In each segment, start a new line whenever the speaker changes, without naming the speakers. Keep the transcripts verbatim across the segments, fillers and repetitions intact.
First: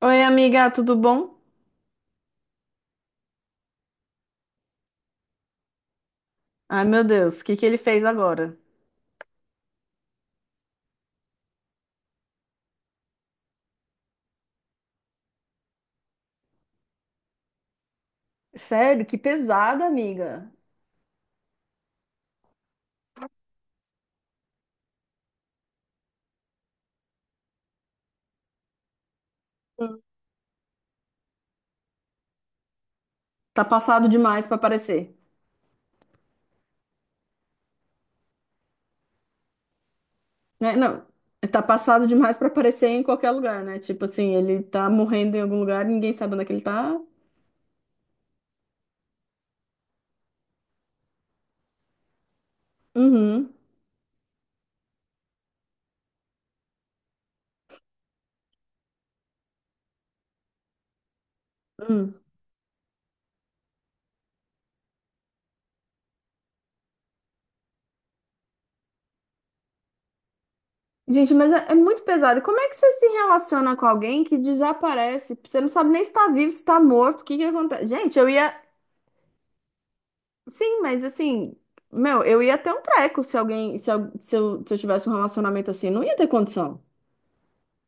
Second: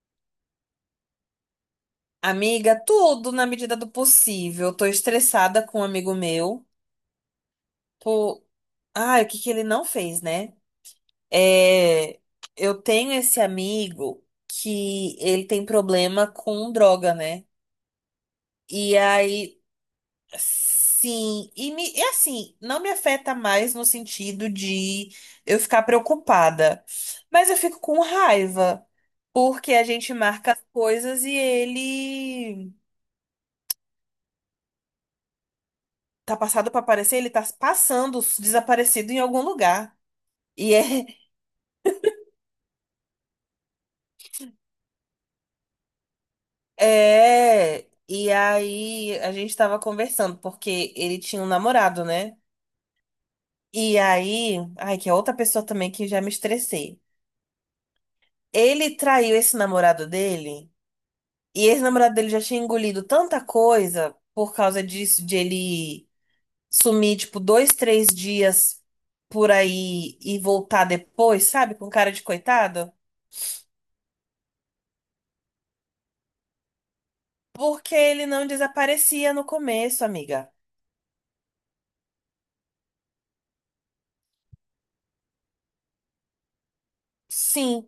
Oi, amiga, tudo bom?
Amiga, tudo na medida do possível. Tô estressada com um amigo meu.
Ai, meu Deus, o que que ele fez
Tô...
agora?
Ai, o que que ele não fez, né? É... Eu tenho esse amigo que ele tem problema com droga, né? E
Sério, que
aí,
pesada, amiga.
sim, e me... e assim, não me afeta mais no sentido de eu ficar preocupada, mas eu fico com raiva, porque a gente marca as coisas e ele.
Tá passado demais pra aparecer,
Tá passado pra aparecer, ele tá passando desaparecido em algum lugar. E
né? Não,
é,
tá passado demais pra aparecer em qualquer lugar, né? Tipo assim, ele tá morrendo em algum lugar, ninguém sabe onde é que ele tá.
é. E aí a gente tava conversando, porque ele tinha um namorado, né?
Uhum.
E aí. Ai, que é outra pessoa também que já me estressei. Ele traiu esse namorado dele, e esse
Hum.
namorado dele já tinha engolido tanta coisa por causa disso, de ele sumir, tipo, dois, três dias por aí e voltar
Gente,
depois,
mas é, é
sabe? Com
muito
cara de
pesado. Como é que você
coitado.
se relaciona com alguém que desaparece? Você não sabe nem se tá vivo, se tá morto, o que que acontece?
Porque
Gente,
ele
eu
não
ia,
desaparecia no começo, amiga.
sim, mas assim, meu, eu ia ter um treco se alguém, se, al- se eu, se eu tivesse um relacionamento assim, não ia ter condição.
Sim.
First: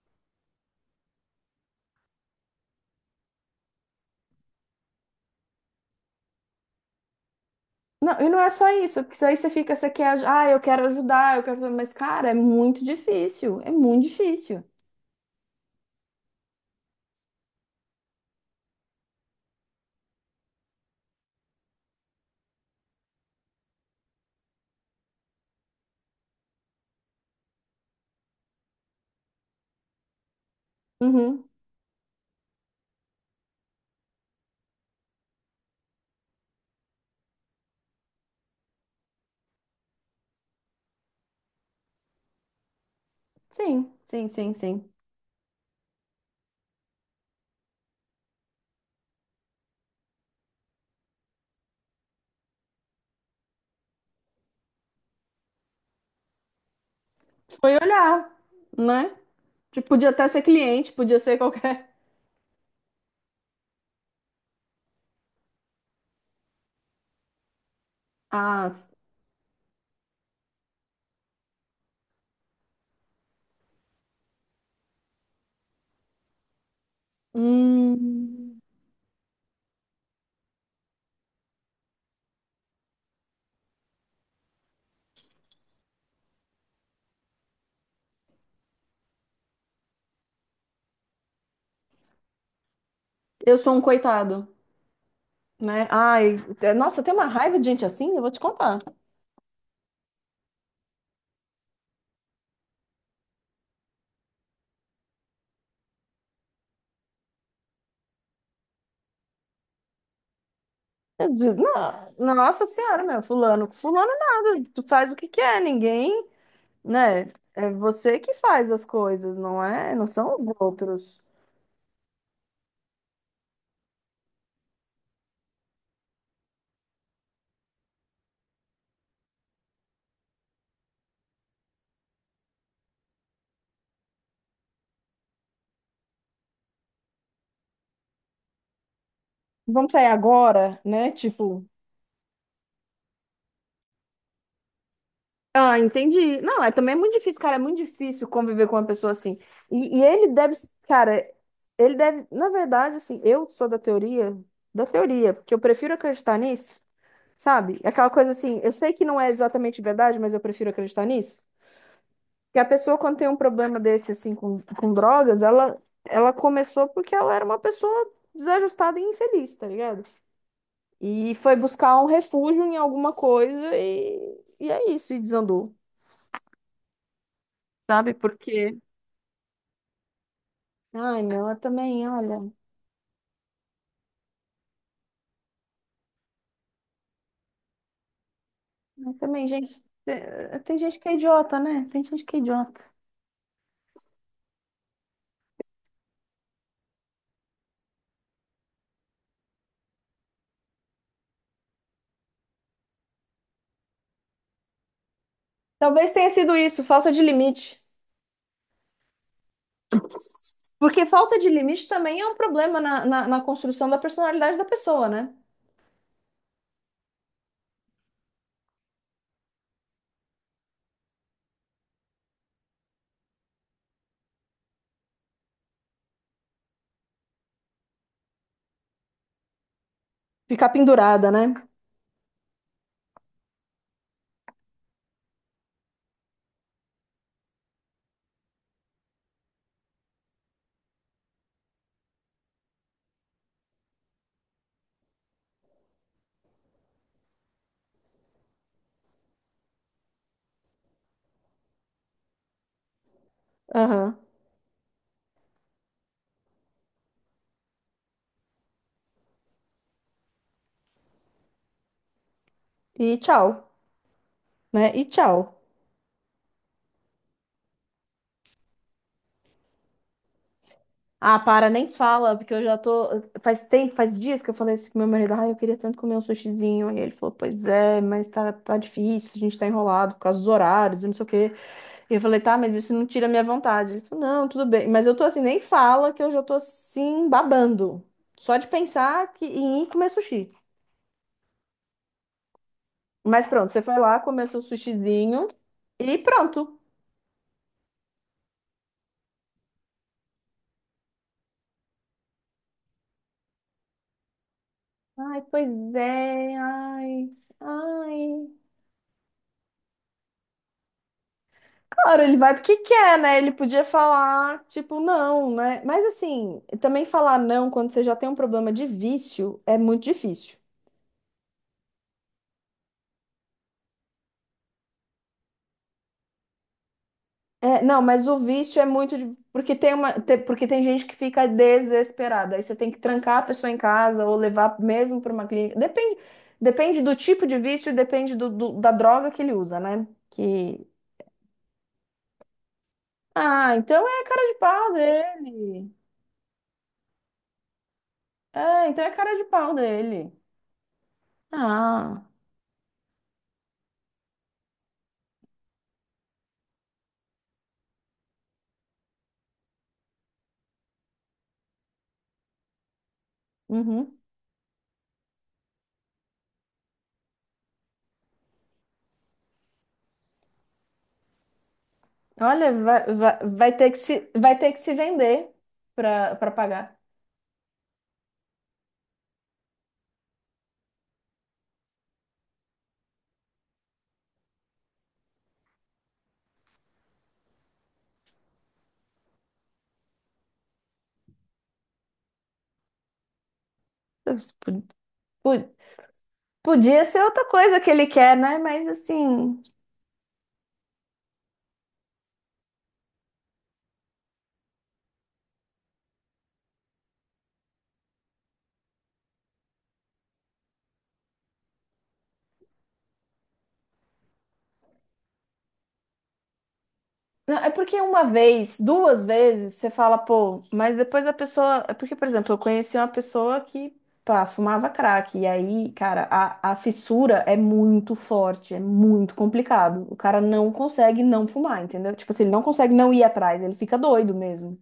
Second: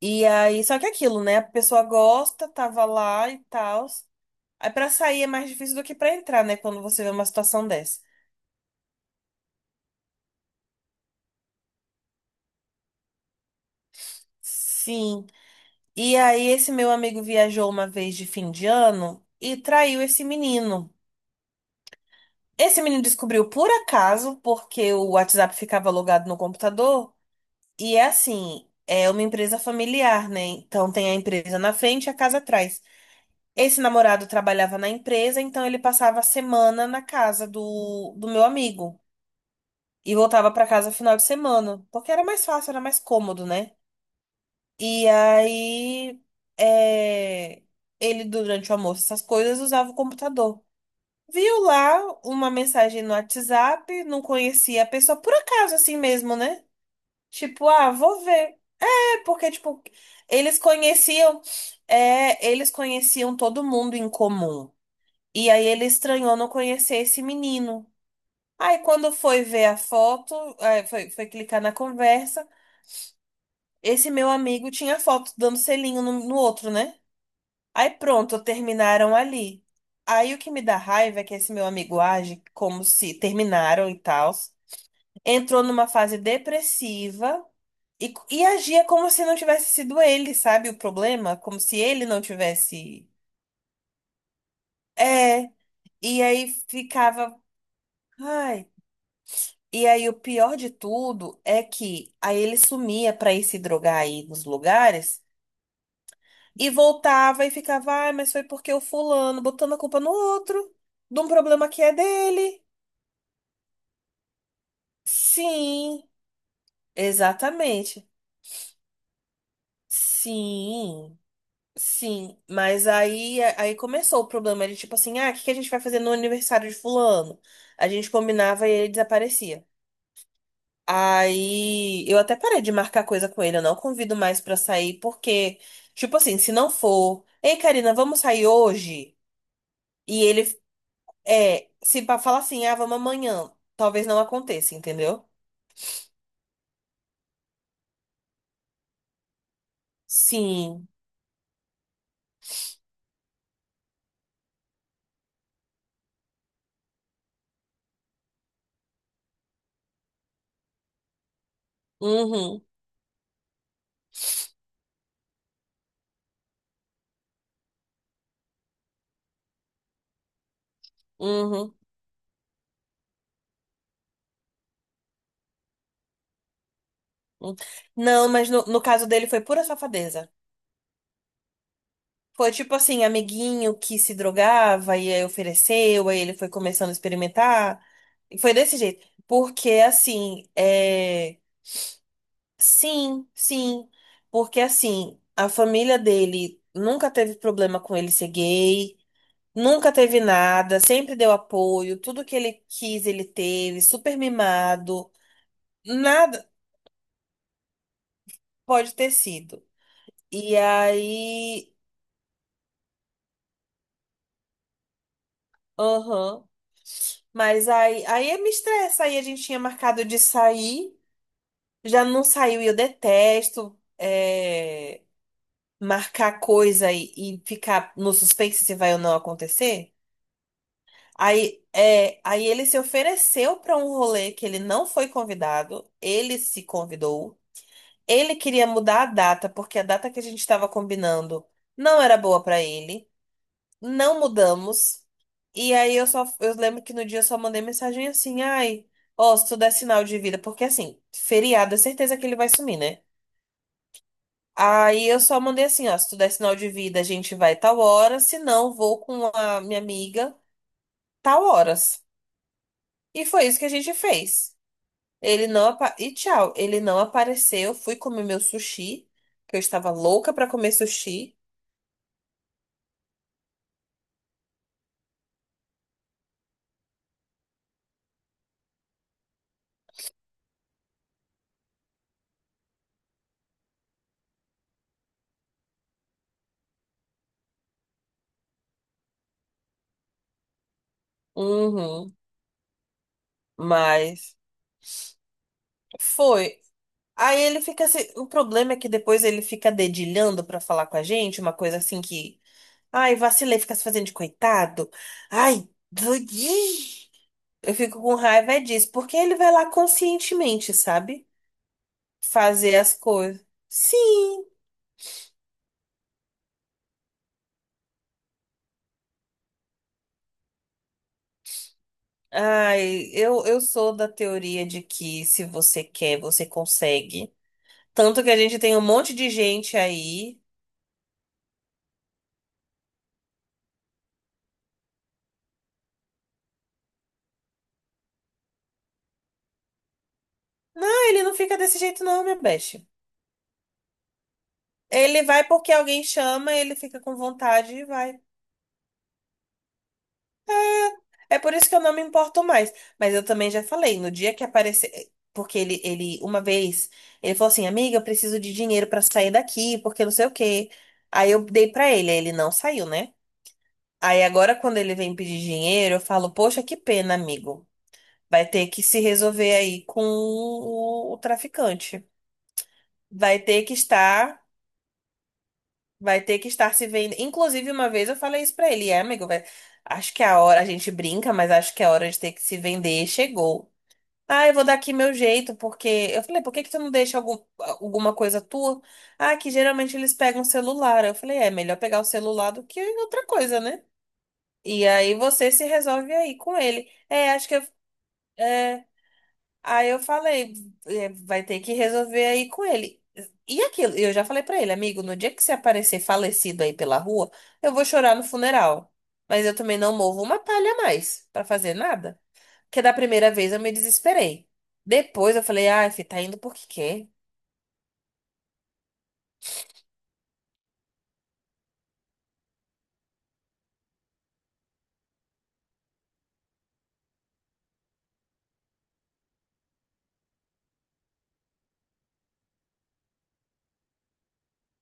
E aí, só que aquilo, né? A pessoa gosta, tava lá e tal. Aí pra sair é mais difícil do que pra entrar, né? Quando você vê uma situação dessa.
Não, e não é só isso, porque daí você fica, você quer, aj- ah, eu quero ajudar, eu quero, mas cara, é muito difícil, é muito difícil.
Sim. E aí, esse meu amigo viajou uma vez de fim de ano e traiu esse menino. Esse menino descobriu por acaso, porque o WhatsApp ficava logado no computador. E é assim, é uma empresa familiar, né? Então tem a
Uhum,
empresa na frente e a casa atrás. Esse namorado trabalhava na empresa, então ele passava a semana na casa do, do meu amigo e voltava para casa final de semana, porque era mais fácil, era mais cômodo, né?
sim, Sim, sim, sim.
E aí, é, ele, durante o almoço, essas coisas, usava o computador. Viu lá uma mensagem no WhatsApp, não conhecia a pessoa, por acaso, assim mesmo, né? Tipo,
Foi
ah, vou
olhar,
ver.
né?
É porque, tipo,
Tipo, podia até ser
eles
cliente, podia ser
conheciam,
qualquer.
é, eles conheciam todo mundo em comum. E aí ele estranhou não conhecer esse menino.
Ah,
Aí quando foi ver a foto, aí foi, foi clicar na conversa, esse meu amigo tinha a foto dando selinho no, no outro, né? Aí pronto,
hum,
terminaram ali. Aí o que me dá raiva é que esse meu amigo age como se terminaram e tal. Entrou numa fase depressiva e, e agia como se não tivesse sido ele, sabe, o problema? Como se ele não tivesse.
eu sou um coitado,
É.
né?
E
Ai,
aí
te- nossa, eu tenho uma
ficava.
raiva de gente assim, eu vou te
Ai.
contar.
E aí, o pior de tudo é que aí ele sumia para ir se drogar aí nos lugares e voltava e ficava, ah, mas foi porque o fulano, botando a culpa no outro, de um
Eu disse,
problema que é
não,
dele.
nossa senhora, meu, fulano, fulano nada, tu faz o que quer,
Sim,
ninguém, né? É
exatamente.
você que faz as coisas, não é? Não são os
Sim,
outros.
sim. Mas aí, aí começou o problema de tipo assim, ah, o que que a gente vai fazer no aniversário de fulano? A gente combinava e ele desaparecia. Aí eu até parei de marcar coisa com ele, eu não convido mais pra sair, porque, tipo assim, se não for, ei, Karina, vamos sair hoje?
Vamos sair
E ele
agora, né? Tipo,
é, se pa- falar assim, ah, vamos amanhã, talvez não aconteça, entendeu?
ah, entendi. Não, é também é muito difícil, cara, é muito difícil conviver com uma pessoa assim. E, e ele deve,
Sim.
cara, ele deve, na verdade, assim, eu sou da teoria, da teoria, porque eu prefiro acreditar nisso, sabe? Aquela coisa assim, eu sei que não é exatamente verdade, mas eu prefiro acreditar nisso. Porque
Uhum,
a pessoa, quando tem um problema desse, assim, com, com drogas, ela, ela começou porque ela era uma pessoa desajustada e infeliz, tá ligado? E foi
uhum,
buscar um refúgio em alguma coisa e, e é isso, e desandou,
uhum.
sabe?
Não, mas no,
Porque.
no caso dele foi pura safadeza.
Ai, não, eu também, olha.
Foi tipo assim, amiguinho que se drogava e aí ofereceu, aí ele foi começando a experimentar. E foi desse jeito.
Eu também,
Porque
gente.
assim,
eh, Tem gente que é
é.
idiota, né? Tem gente que é idiota.
Sim, sim. Porque assim, a família dele nunca teve problema com ele ser gay, nunca teve nada, sempre deu apoio, tudo que ele quis ele teve, super mimado,
Talvez tenha
nada
sido isso, falta de limite.
pode ter sido. E
Porque falta de
aí,
limite também é um problema na, na, na construção da personalidade da pessoa, né?
aham. Mas aí, aí me estressa, aí a gente tinha marcado de sair, já não saiu e eu detesto é, marcar coisa e, e ficar no suspense se vai ou não acontecer.
Ficar pendurada, né?
Aí, é, aí ele se ofereceu para um rolê que ele não foi convidado, ele se convidou. Ele queria mudar a data, porque a data que a gente estava combinando não era boa para ele. Não mudamos. E aí eu só eu lembro que no dia eu só mandei mensagem assim: "Ai, ó, se tu der sinal de vida, porque assim, feriado é certeza que ele vai sumir, né?"
Aham.
Aí eu só mandei assim, ó, se tu der sinal de vida, a gente vai tal hora, se não, vou com a minha amiga tal horas.
E
E
tchau.
foi isso que a gente fez.
Né? E
Ele
tchau.
não apa... E tchau, ele não apareceu. Fui comer meu sushi, que eu estava louca pra comer sushi.
Ah, para, nem fala, porque eu já tô. Faz tempo, faz dias que eu falei isso pro meu marido. Ah, eu queria tanto comer um sushizinho. E ele falou, pois é, mas tá, tá difícil, a gente tá enrolado por causa dos horários, e não sei o quê. E eu falei, tá, mas isso não tira a minha vontade. Ele falou, não, tudo bem. Mas eu tô assim, nem fala, que eu já tô assim, babando. Só de pensar que, em ir comer sushi.
Uhum.
Mas pronto, você foi lá,
Mas
comeu seu sushizinho e
foi.
pronto.
Aí ele fica assim. O problema é que depois ele fica dedilhando pra falar com a gente, uma coisa assim que. Ai, vacilei, fica se fazendo de coitado.
Ai,
Ai,
pois é,
doidinho.
ai,
Eu fico com raiva
ai.
é disso, porque ele vai lá conscientemente, sabe?
Claro, ele vai
Fazer
porque
as
quer, né?
coisas.
Ele podia
Sim.
falar, tipo, não, né? Mas assim, também falar não quando você já tem um problema de vício é muito difícil.
Ai, eu, eu sou da teoria de que se você quer, você consegue.
É, não,
Tanto
mas
que a
o
gente tem um
vício é
monte
muito
de
de- porque
gente
tem uma, te-
aí.
porque tem gente que fica desesperada. Aí você tem que trancar a pessoa em casa ou levar mesmo para uma clínica. Depende, depende do tipo de vício, e depende do, do- da droga que ele usa, né? Que
Não, ele não fica desse jeito, não, minha besta.
ah, então é cara de pau
Ele vai porque
dele.
alguém chama, ele fica com vontade e vai.
É, então é cara de pau dele.
É por isso que eu não me
Ah.
importo mais. Mas eu também já falei, no dia que aparecer. eh, Porque ele, ele, uma vez, ele falou assim: Amiga, eu preciso de dinheiro pra sair daqui, porque não sei o quê. Aí eu dei pra ele, aí ele não saiu, né?
Uhum.
Aí agora, quando ele vem pedir dinheiro, eu falo: Poxa, que pena, amigo. Vai ter que se resolver aí com o, o traficante.
Olha, vai, vai,
Vai ter que
vai ter que se,
estar,
vai ter que se vender
vai
para
ter que
para
estar se
pagar.
vendo. Inclusive, uma vez eu falei isso pra ele, é, amigo, vai- acho que é a hora, a gente brinca, mas acho que é a hora de ter que se vender chegou. Ah, eu vou dar aqui meu jeito, porque. Eu falei, por que que tu não deixa algum, alguma coisa tua? Ah, que geralmente eles pegam o celular. Eu falei, é é melhor pegar o celular do que outra coisa, né?
Pu-
E aí você se
pu-
resolve aí com ele.
Podia ser
É,
outra
acho que eu.
coisa que ele quer, né?
é,
Mas assim.
Aí eu falei, é, vai ter que resolver aí com ele. E aquilo, eu já falei pra ele, amigo, no dia que você aparecer falecido aí pela rua, eu vou chorar no funeral. Mas eu também não movo uma palha a mais pra fazer nada. Porque da primeira vez eu me desesperei. Depois eu falei, ah, fi, tá indo porque quer.
Não, é porque uma vez, duas vezes, você fala, pô, mas depois a pessoa. É porque, por exemplo, eu conheci uma pessoa que, pá, fumava crack. E aí, cara, a, a fissura é muito forte, é muito complicado. O cara não consegue não fumar, entendeu? Tipo assim, ele não consegue não ir atrás, ele fica doido mesmo.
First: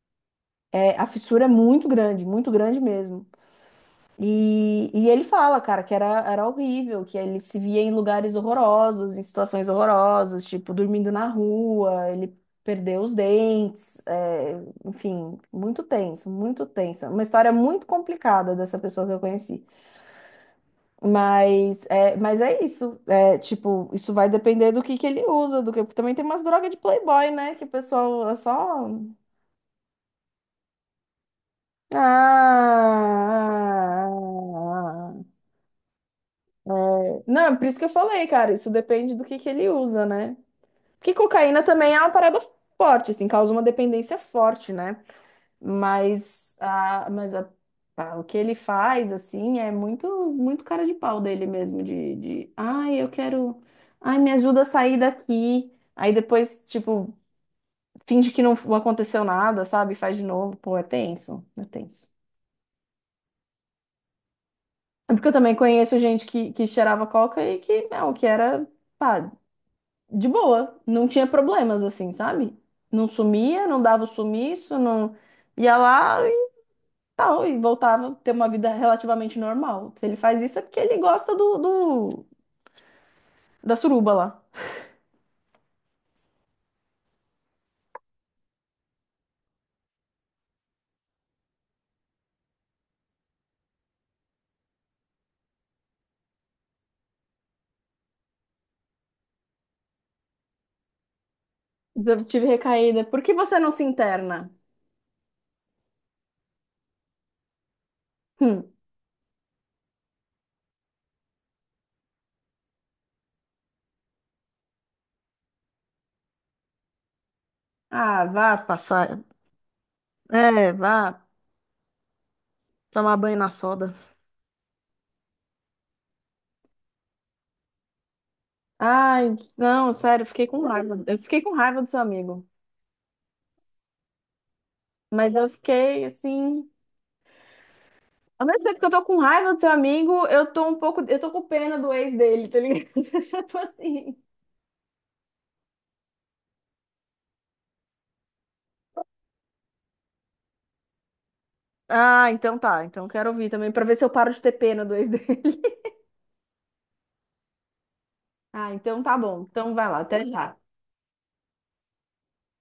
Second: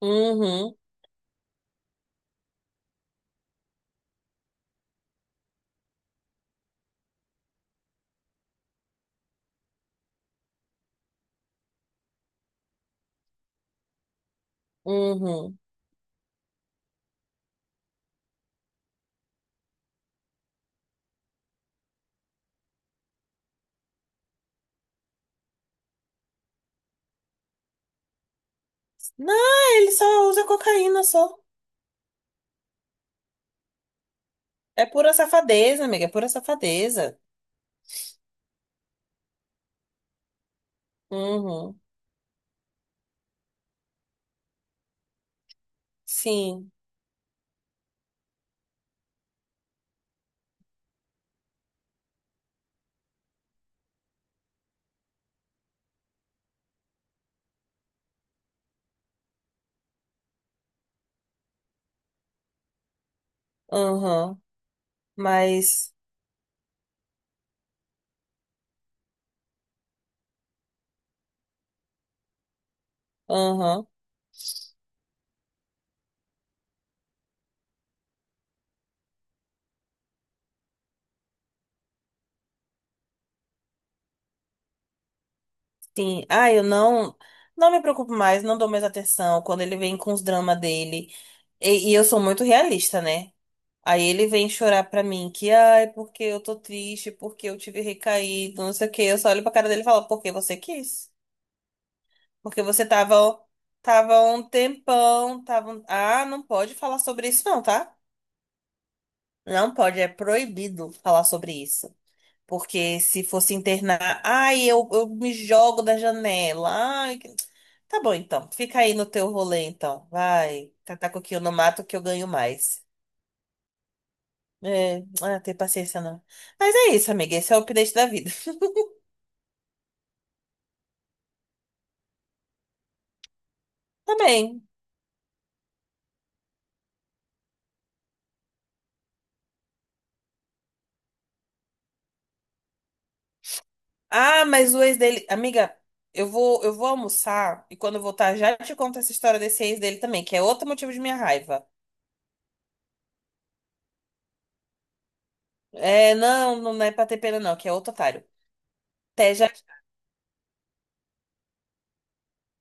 Uhum,
É, a fissura é muito grande, muito grande mesmo. E, e ele fala, cara, que era, era horrível, que ele se via em lugares horrorosos, em situações horrorosas, tipo, dormindo na rua, ele perdeu os dentes, é, enfim,
uhum.
muito tenso, muito tensa. Uma história muito complicada dessa pessoa que eu conheci. Mas é, mas é isso, é, tipo, isso vai depender do que que ele usa, do que, porque também tem umas drogas de playboy, né, que o pessoal é só...
Não, ele só usa cocaína só.
Ah... ah, ah, ah,
É pura
ah, ah.
safadeza, amiga, é pura
É,
safadeza.
não, por isso que eu falei, cara, isso depende do que que ele usa, né? Porque cocaína
Uhum,
também é uma parada forte, assim, causa uma dependência forte, né? Mas,
sim,
a, mas a, a- o que ele faz, assim, é muito, muito cara de pau dele mesmo, de, de, ai, eu quero, ai, me ajuda a sair daqui. Aí depois, tipo, finge que não aconteceu nada, sabe? Faz de novo, pô, é tenso, é tenso.
uhum,
É porque eu também
mas,
conheço gente que, que cheirava coca e que, não, que era... pá, de boa, não tinha problemas assim, sabe? Não sumia, não
uhum.
dava o sumiço, não ia lá e tal, e voltava a ter uma vida relativamente normal. Se ele faz isso é porque ele gosta do, do- da suruba lá.
Sim, ah, eu não não me preocupo mais, não dou mais atenção quando ele vem com os dramas dele. E, e eu sou muito realista, né? Aí ele vem chorar pra mim que, ai, porque eu tô triste, porque eu tive recaído, não sei o quê. Eu só olho pra cara dele e falo, porque você quis?
Eu tive
Porque você
recaída. Por que
tava,
você não se
tava um
interna?
tempão, tava. um- Ah, não pode falar sobre isso, não, tá?
Hum.
Não pode, é proibido falar sobre isso. Porque se fosse internar, ai, eu, eu me jogo da janela. Ai, que- tá bom
Ah,
então.
vá
Fica aí no
passar.
teu rolê então. Vai,
É,
catar
vá
coquinho no mato que eu ganho mais.
tomar banho na soda.
É, ah, tem paciência não. Mas é isso, amiga. Esse é o update da vida.
Ai, não, sério, eu fiquei com raiva. Eu fiquei com raiva do seu amigo.
Tá bem.
Mas eu fiquei assim. Ao mesmo tempo que eu tô com raiva do teu amigo, eu tô um pouco. Eu tô com pena do ex dele, tá ligado? Eu tô assim.
Ah, mas o ex dele, amiga, eu vou, eu vou almoçar e quando eu voltar já te conto essa história desse ex dele também, que é outro motivo de minha raiva.
Ah, então tá. Então quero ouvir também, pra ver se eu paro de ter pena do ex dele.
É, não, não é pra ter pena não, que é outro otário.
Ah, então tá
Até
bom.
já.
Então vai lá, até já.